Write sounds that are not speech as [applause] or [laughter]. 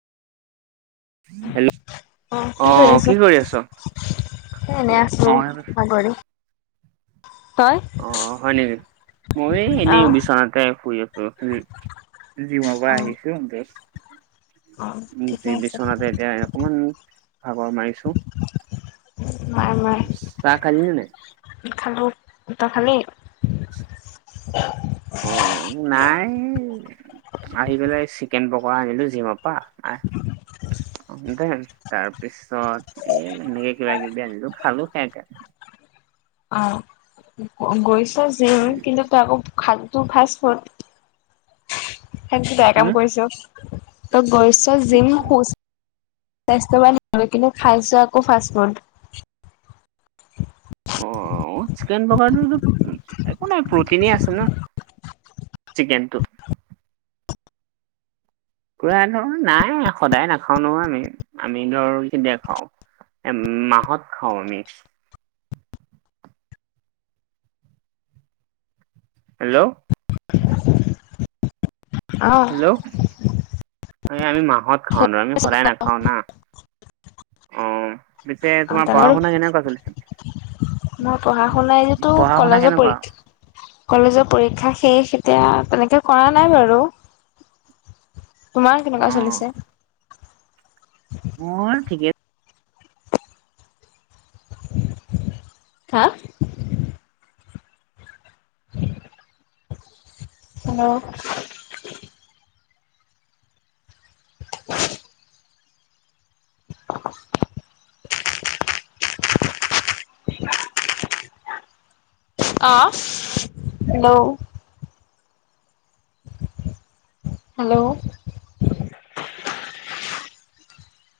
Hello অ কি কৰি আছ। সেই এনেই আছো বাগৰি। তই অ হয় নেকি মই অ এনেই বিচনাতে শুই আছো। জিমপা অ আহিছো [unintelligible] অ উ ঠিকে যি আছে বিচনাতে এতিয়া অকমান ভাগৰ মাৰিছো। মাৰ মাৰ। চাহ খালি নে নাই। খালো তই খালি। অ নাই, আহি পেলাই চিকেন পকৰা আনিলো জিমৰ পৰা আহ অ দে তাৰ পিছত এ এনেকে কিবা কিবি আনিলো খালো সেনেকে। অ গৈছ জিম উম। কিন্তু তই আক খাঙটো খাইছ ফাছ ফুড। সেতো বেয়া কাম হুম? কৰিছো। ত গৈছ জিম স্বাস্থ্যবান হ কিন্তু খাইছো আকৌ ফাষ্ট ফুড। অ চিকেন পকাৰতো একো নাই প্ৰটিনে আছে ন। চিকেনটো পুৰা ধৰ নাই সদায় নাখাও নহয় আমি আমি ধৰ দেখাও এ মাহত খাওঁ আমি। হেল্ল' [unintelligible] অ হেল্ল', এই আমি মাহত খাওঁ আমি শদায় নাখাও না। অ পিছে অ তোমাৰ তেনে পঢ়া শুনা কেনেকুৱা চলিছে। মই পঢ়া শুনাই তো পঢ়া শুনা কলেজত কেনেকুৱা পঢ়ি, কলেজৰ পৰীক্ষা শেষ এতিয়া তেনেকে কৰা নাই বাৰু তোমাৰ অ কেনেকুৱা চলিছে? মই ঠিকে হা। হেল্ল' অ হেল্ল' হেল্ল'